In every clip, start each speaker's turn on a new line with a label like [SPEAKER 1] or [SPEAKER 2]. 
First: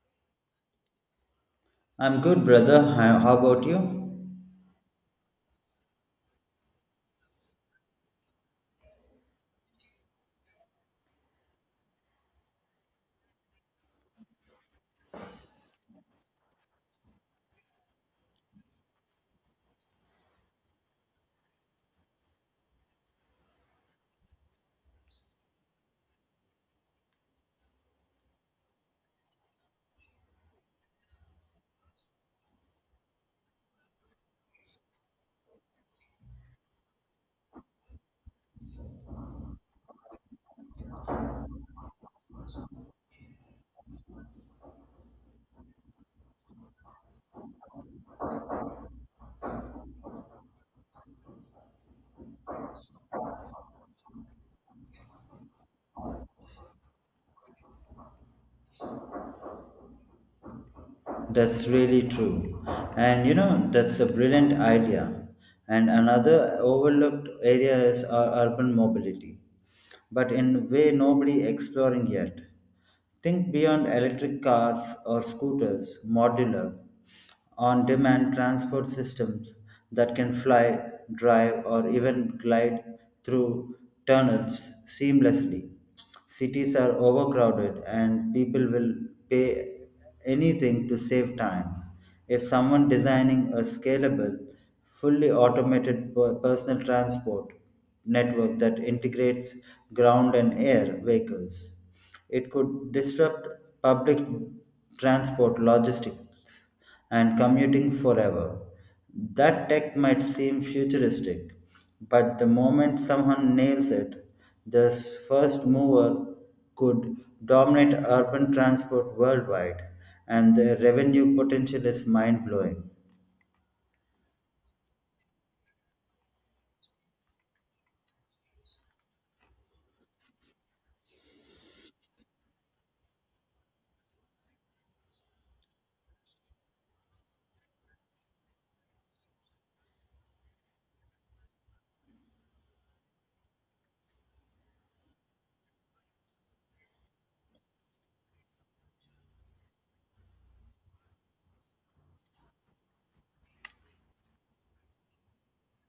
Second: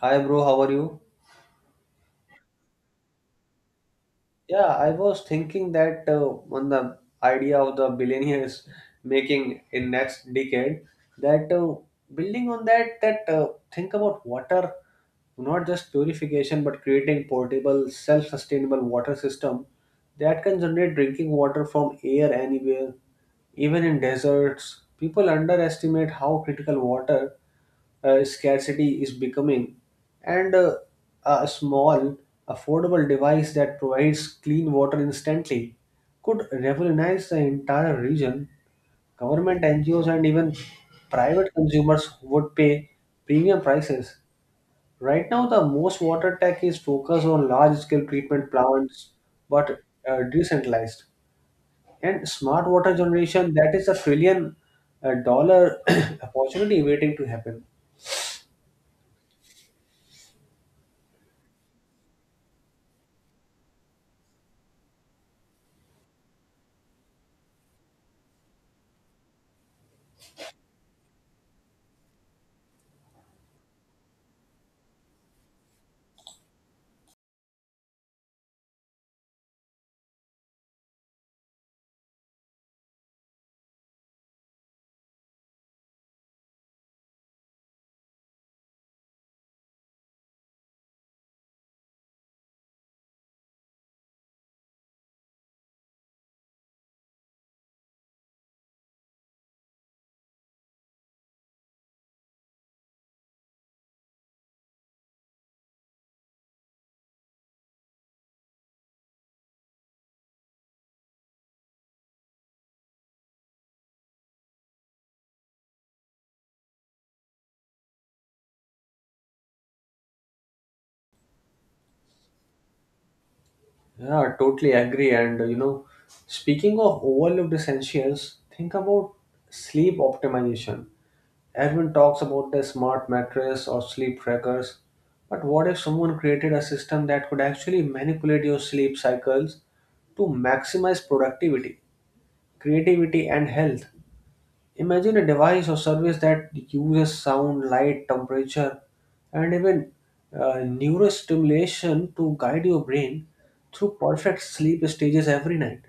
[SPEAKER 1] Hi, bro. How are you?
[SPEAKER 2] I'm good, brother. How about you?
[SPEAKER 1] Yeah, I was thinking that on the idea of the billionaires making in next decade, that building on that, think about water, not just purification, but creating portable, self-sustainable water system that can generate drinking water from air anywhere, even in deserts. People underestimate how critical water scarcity is becoming, and a small, affordable device that provides clean water instantly could revolutionize the entire region. Government NGOs and even private consumers would pay premium prices. Right now, the most water tech is focused on large scale treatment plants, but decentralized. And smart water generation, that is a trillion dollar opportunity waiting to happen.
[SPEAKER 2] That's really true. And you know, that's a brilliant idea. And another overlooked area is our urban mobility, but in a way nobody exploring yet. Think beyond electric cars or scooters, modular, on demand transport systems that can fly, drive, or even glide through tunnels seamlessly. Cities are overcrowded and people will pay anything to save time. If someone designing a scalable, fully automated personal transport network that integrates ground and air vehicles, it could disrupt public transport logistics and commuting forever. That tech might seem futuristic, but the moment someone nails it, the first mover could dominate urban transport worldwide, and the revenue potential is mind blowing.
[SPEAKER 1] Yeah, totally agree. And speaking of overlooked essentials, think about sleep optimization. Everyone talks about the smart mattress or sleep trackers, but what if someone created a system that could actually manipulate your sleep cycles to maximize productivity, creativity, and health? Imagine a device or service that uses sound, light, temperature, and even neurostimulation to guide your brain through perfect sleep stages every night.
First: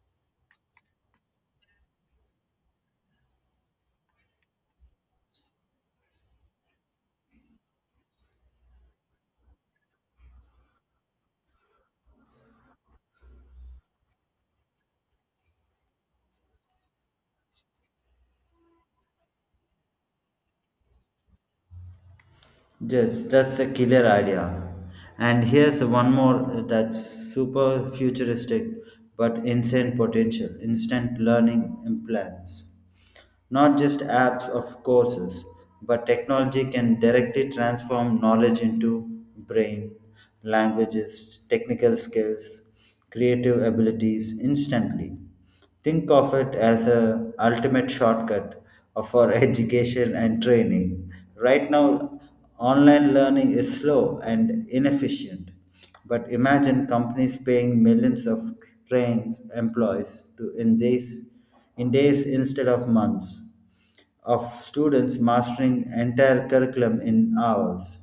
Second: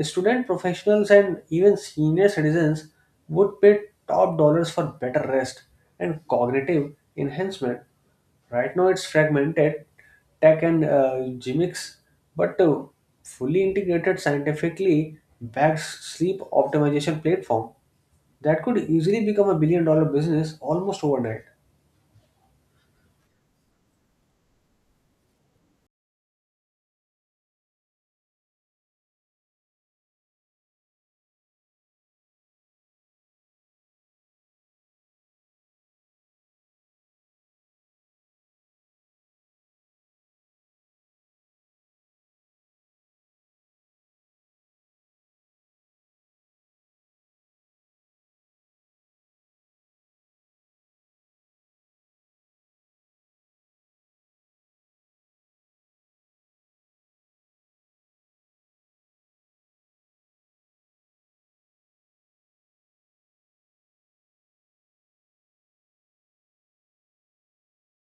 [SPEAKER 1] Student professionals and even senior citizens would pay top dollars for better rest and cognitive enhancement. Right now, it's fragmented tech and gimmicks, but fully integrated, scientifically backed sleep optimization platform. That could easily become a billion dollar business almost overnight.
[SPEAKER 2] Yes, that's a killer idea. And here's one more that's super futuristic but insane potential instant learning implants. Not just apps of courses, but technology can directly transform knowledge into brain, languages, technical skills, creative abilities instantly. Think of it as a ultimate shortcut for education and training. Right now, online learning is slow and inefficient, but imagine companies paying millions of trained employees to in days instead of months, of students mastering entire curriculum in hours.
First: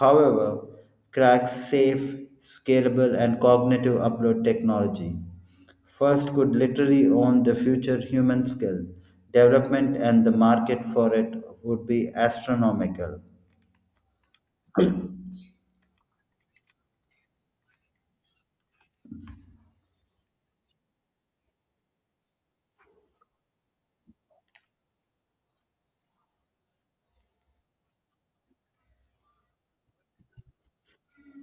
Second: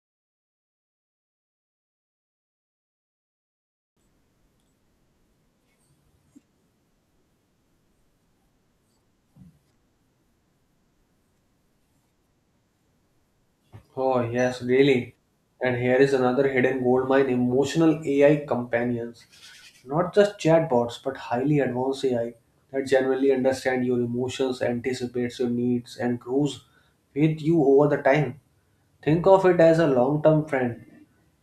[SPEAKER 2] However, cracks safe, scalable, and cognitive upload technology. First could literally own the future human skill. Development and the market for it would be astronomical.
[SPEAKER 1] Oh, yes, really. And here is another hidden goldmine emotional AI companions. Not just chatbots, but highly advanced AI that generally understand your emotions, anticipates your needs, and grows with you over the time. Think of it as a long term friend,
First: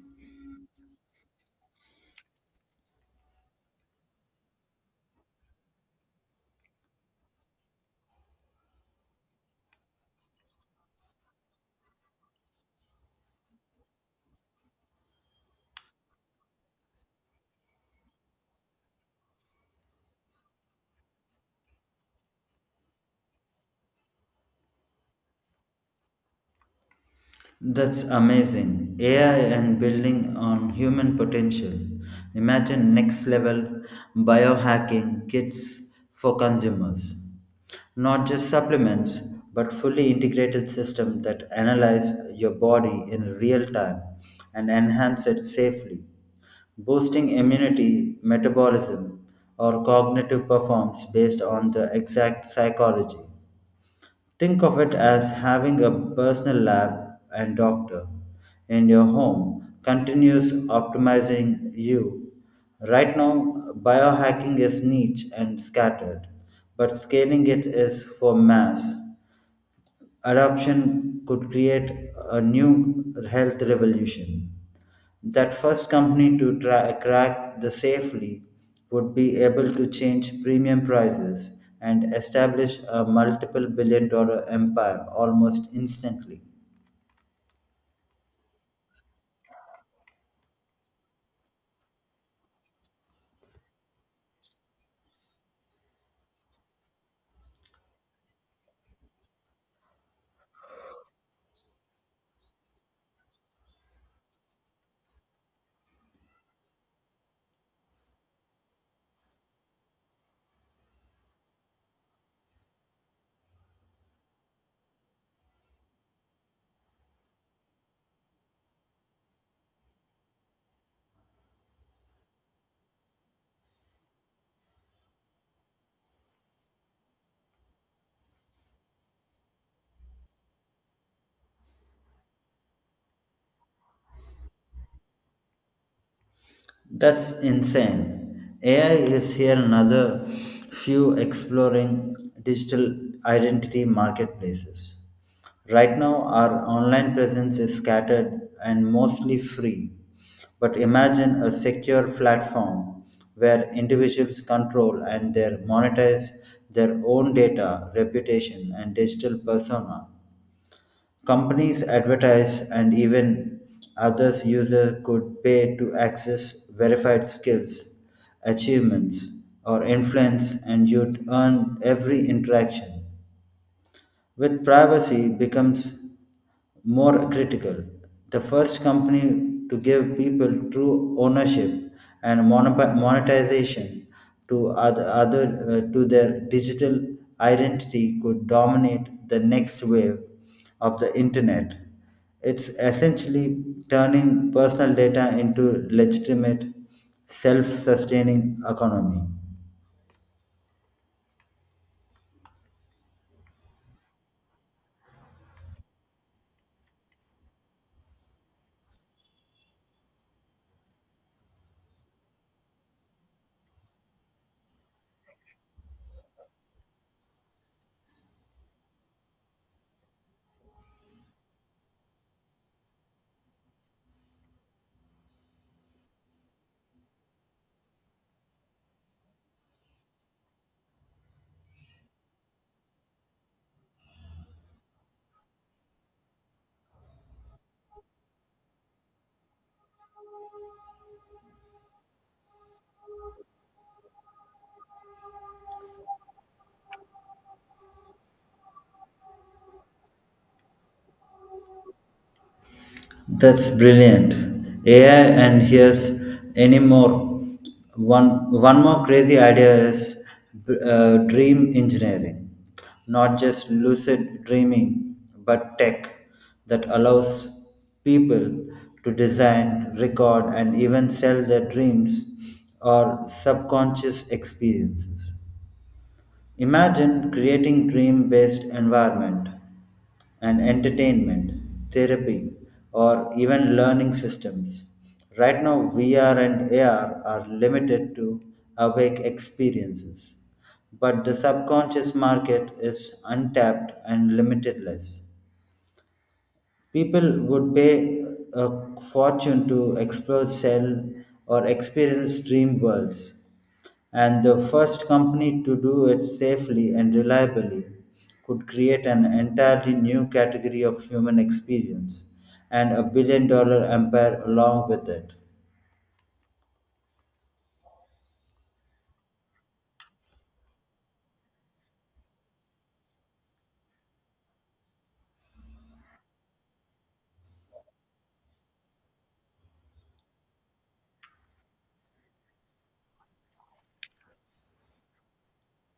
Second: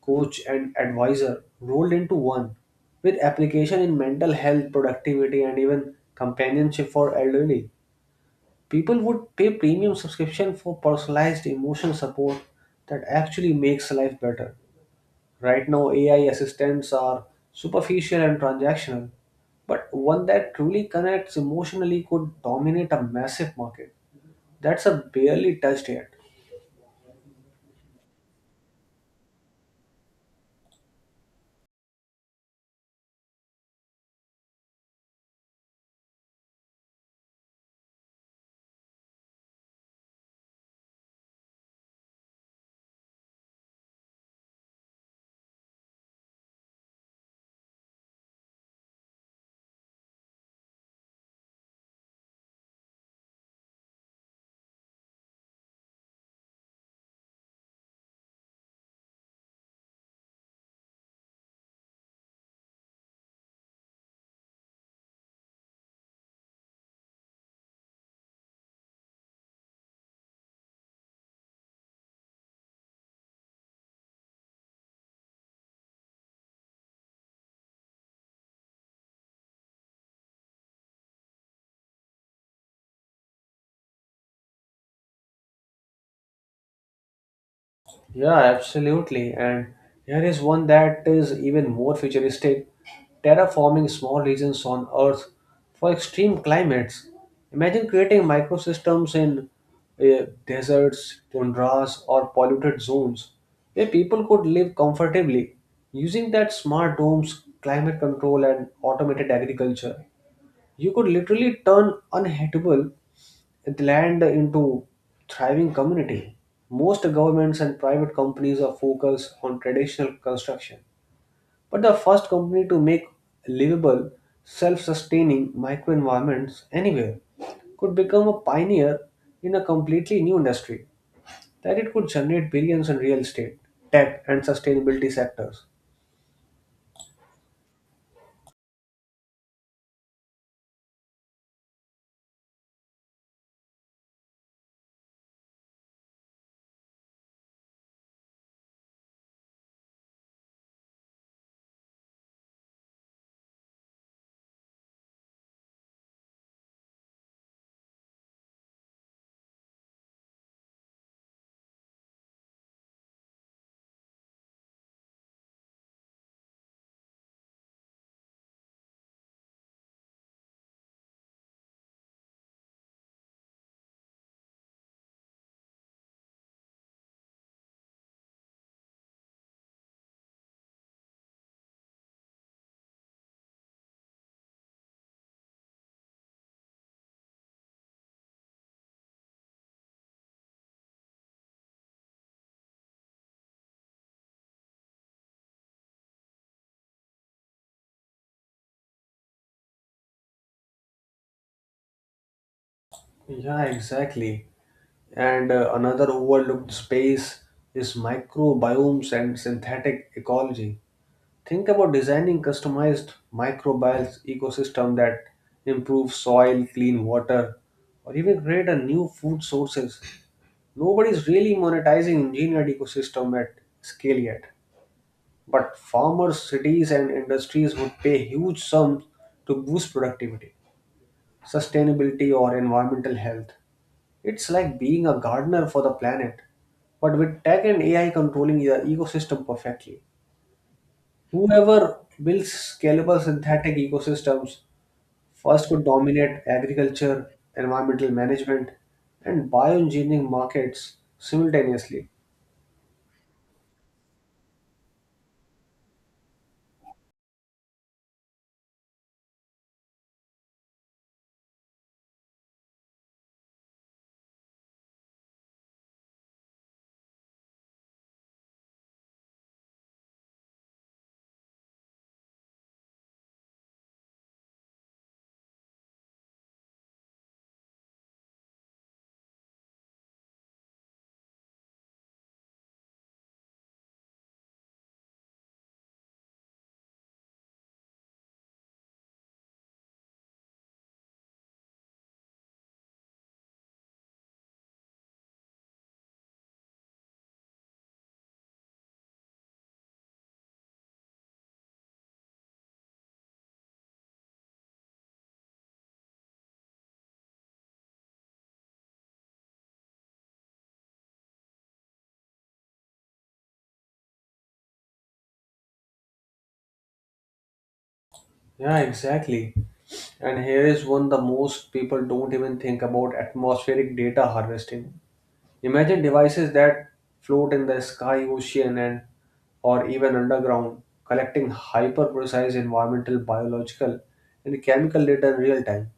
[SPEAKER 1] coach, and advisor rolled into one, with application in mental health, productivity, and even companionship for elderly. People would pay premium subscription for personalized emotional support that actually makes life better. Right now, AI assistants are superficial and transactional, but one that truly connects emotionally could dominate a massive market. That's a barely touched area.
[SPEAKER 2] That's amazing. AI and building on human potential. Imagine next level biohacking kits for consumers. Not just supplements, but fully integrated system that analyze your body in real time and enhance it safely, boosting immunity, metabolism, or cognitive performance based on the exact psychology. Think of it as having a personal lab and doctor in your home, continuous optimizing you. Right now, biohacking is niche and scattered, but scaling it is for mass. Adoption could create a new health revolution. That first company to crack the safely would be able to change premium prices and establish a multiple billion-dollar empire almost instantly.
[SPEAKER 1] Yeah, absolutely. And here is one that is even more futuristic terraforming small regions on Earth for extreme climates. Imagine creating microsystems in deserts, tundras, or polluted zones where people could live comfortably using that smart domes, climate control, and automated agriculture. You could literally turn unhittable it land into thriving community. Most governments and private companies are focused on traditional construction, but the first company to make livable, self-sustaining microenvironments anywhere could become a pioneer in a completely new industry that it could generate billions in real estate, tech, and sustainability sectors.
[SPEAKER 2] That's insane. AI is here another few exploring digital identity marketplaces. Right now, our online presence is scattered and mostly free. But imagine a secure platform where individuals control and they monetize their own data, reputation, and digital persona. Companies advertise, and even others users could pay to access verified skills, achievements, or influence, and you'd earn every interaction. With privacy becomes more critical, the first company to give people true ownership and monetization to other, other to their digital identity could dominate the next wave of the internet. It's essentially turning personal data into legitimate, self-sustaining economy.
[SPEAKER 1] Yeah, exactly. And another overlooked space is microbiomes and synthetic ecology. Think about designing customized microbial ecosystem that improves soil, clean water, or even create a new food sources. Nobody's really monetizing engineered ecosystem at scale yet. But farmers, cities and industries would pay huge sums to boost productivity, sustainability or environmental health. It's like being a gardener for the planet, but with tech and AI controlling the ecosystem perfectly. Whoever builds scalable synthetic ecosystems first could dominate agriculture, environmental management, and bioengineering markets simultaneously.
[SPEAKER 2] That's brilliant. AI and here's any more. One more crazy idea is dream engineering, not just lucid dreaming, but tech that allows people to design, record, and even sell their dreams or subconscious experiences. Imagine creating dream based environment and entertainment, therapy, or even learning systems. Right now, VR and AR are limited to awake experiences, but the subconscious market is untapped and limitless. People would pay a fortune to explore, sell, or experience dream worlds, and the first company to do it safely and reliably could create an entirely new category of human experience and a billion-dollar empire along with it.
[SPEAKER 1] Yeah, exactly. And here is one the most people don't even think about atmospheric data harvesting. Imagine devices that float in the sky, ocean, and or even underground, collecting hyper precise environmental, biological, and chemical data in real time.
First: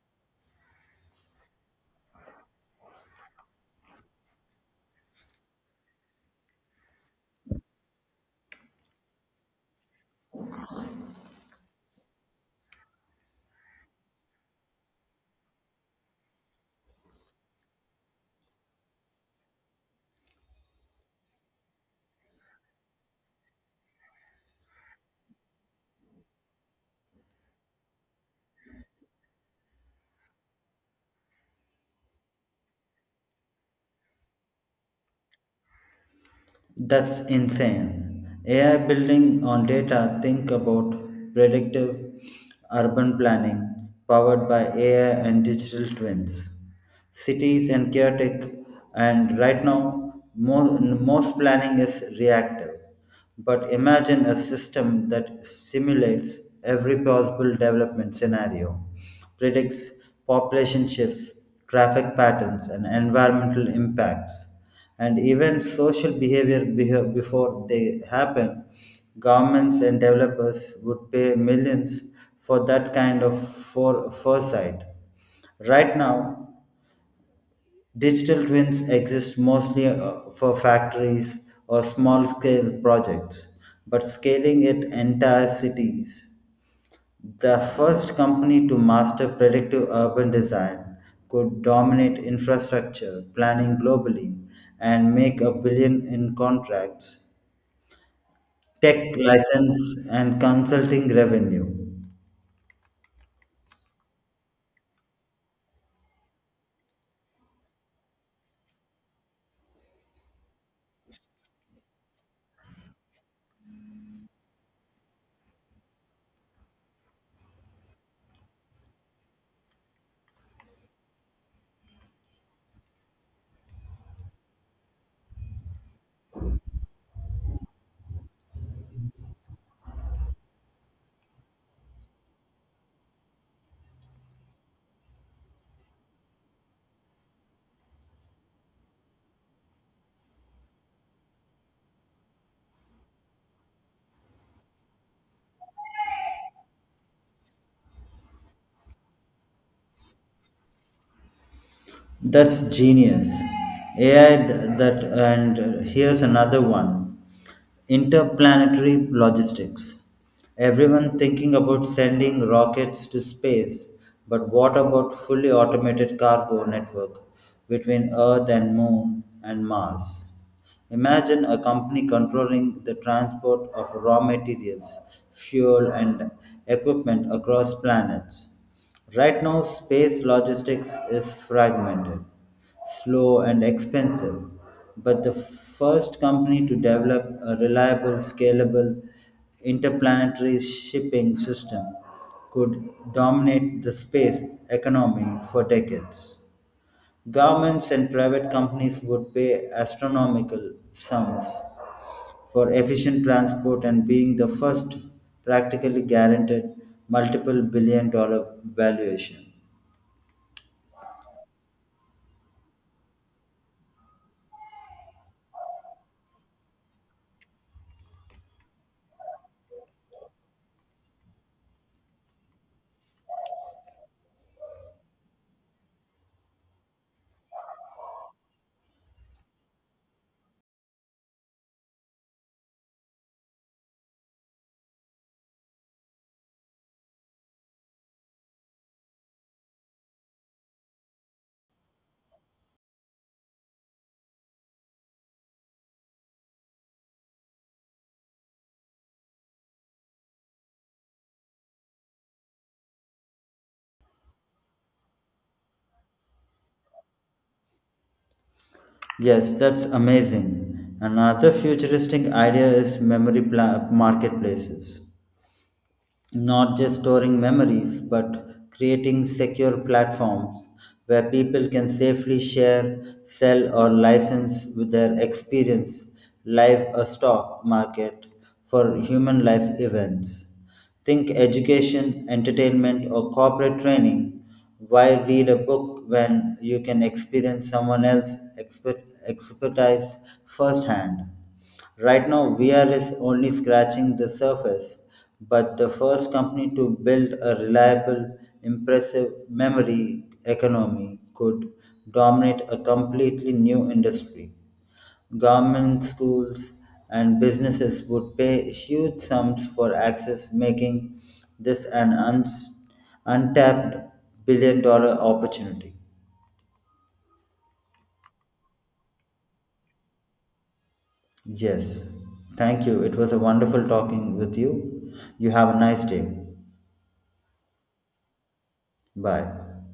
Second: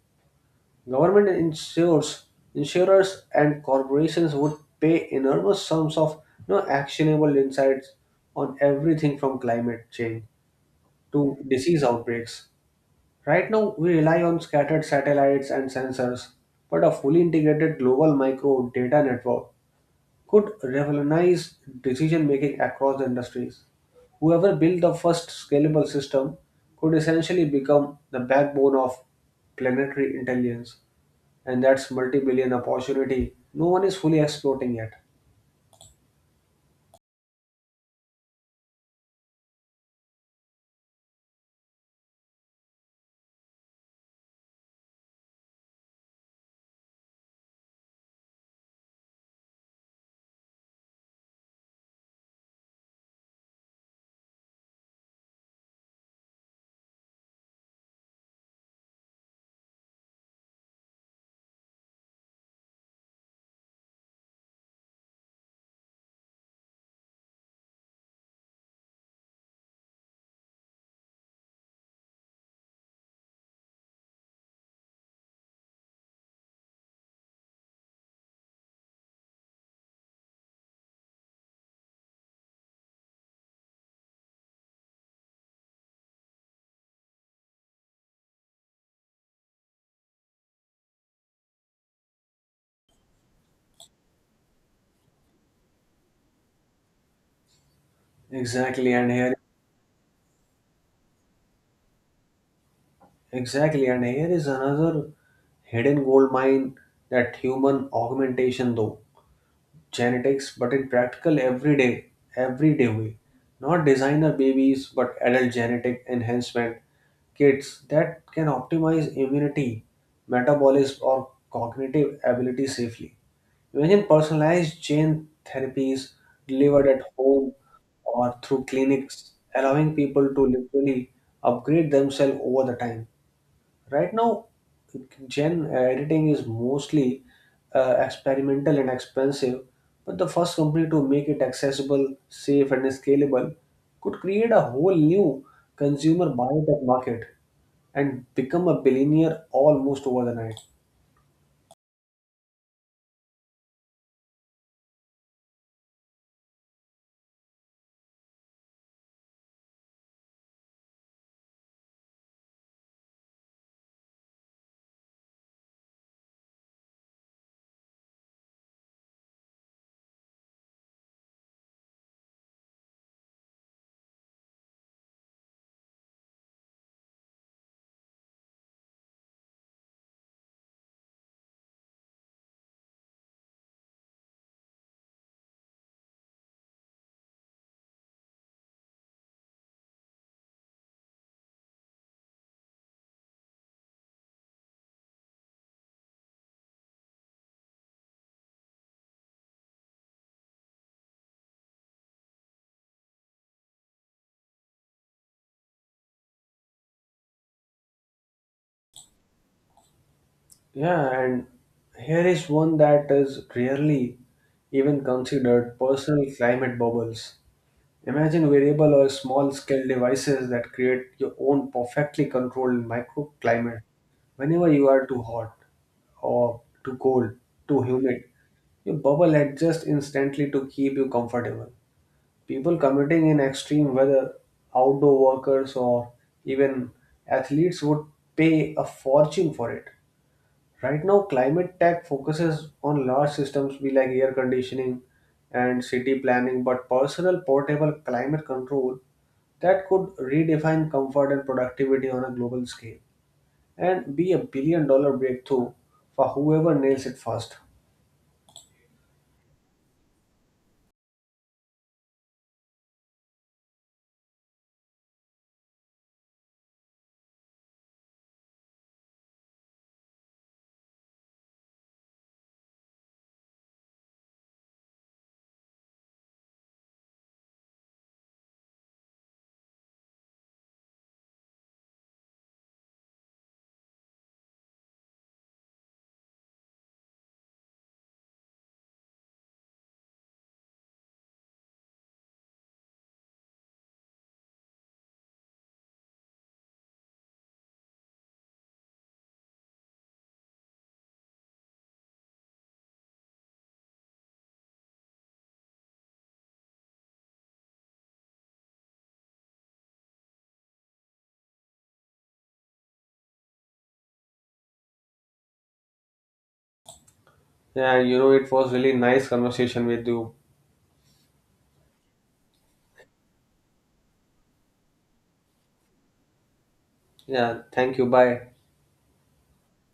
[SPEAKER 1] Government insurers and corporations would pay enormous sums of no actionable insights on everything from climate change to disease outbreaks. Right now, we rely on scattered satellites and sensors, but a fully integrated global micro data network could revolutionize decision making across industries. Whoever built the first scalable system could essentially become the backbone of planetary intelligence and that's multi-billion opportunity no one is fully exploiting yet.
[SPEAKER 2] That's insane. AI building on data, think about predictive urban planning powered by AI and digital twins. Cities and chaotic, and right now, most planning is reactive. But imagine a system that simulates every possible development scenario, predicts population shifts, traffic patterns, and environmental impacts and even social before they happen. Governments and developers would pay millions for that kind of foresight. Right now, digital twins exist mostly for factories or small scale projects, but scaling it entire cities, the first company to master predictive urban design could dominate infrastructure planning globally and make a billion in contracts,
[SPEAKER 1] exactly and
[SPEAKER 2] tech
[SPEAKER 1] here
[SPEAKER 2] license, and consulting revenue.
[SPEAKER 1] exactly and here is another hidden gold mine that human augmentation though genetics but in practical everyday way not designer babies but adult genetic enhancement kits that can optimize immunity metabolism or cognitive ability safely. Imagine personalized gene therapies delivered at home or through clinics, allowing people to literally upgrade themselves over the time. Right now, gene editing is mostly experimental and expensive, but the first company to make it accessible, safe, and scalable could create a whole new consumer biotech market and become a billionaire almost over the night.
[SPEAKER 2] That's genius. That and here's another one. Interplanetary logistics. Everyone thinking about sending rockets to space, but what about fully automated cargo network between Earth and Moon and Mars? Imagine a company controlling the transport of raw materials, fuel and equipment across planets. Right now, space logistics is fragmented slow, and expensive, but the first company to develop a reliable, scalable interplanetary shipping system could dominate the space economy for decades. Governments and private companies would pay astronomical sums for efficient transport, and being the first practically guaranteed multiple billion-dollar valuation.
[SPEAKER 1] Yeah, and here is one that is rarely even considered personal climate bubbles. Imagine variable or small scale devices that create your own perfectly controlled microclimate. Whenever you are too hot or too cold, too humid, your bubble adjusts instantly to keep you comfortable. People commuting in extreme weather, outdoor workers, or even athletes would pay a fortune for it. Right now, climate tech focuses on large systems be like air conditioning and city planning, but personal portable climate control that could redefine comfort and productivity on a global scale and be a billion dollar breakthrough for whoever nails it first.
[SPEAKER 2] Yes, that's amazing. Another futuristic idea is memory marketplaces. Not just storing memories, but creating secure platforms where people can safely share, sell, or license with their experience, live a stock market for human life events. Think education, entertainment, or corporate training. Why read a book when you can experience someone else's expertise firsthand? Right now, VR is only scratching the surface, but the first company to build a reliable, impressive memory economy could dominate a completely new industry. Government, schools, and businesses would pay huge sums for access, making this an untapped billion-dollar opportunity.
[SPEAKER 1] Yeah, it was really nice conversation with you.
[SPEAKER 2] Yes. Thank you. It was a wonderful talking with you. You have a nice day.
[SPEAKER 1] Yeah, thank you. Bye.
[SPEAKER 2] Bye.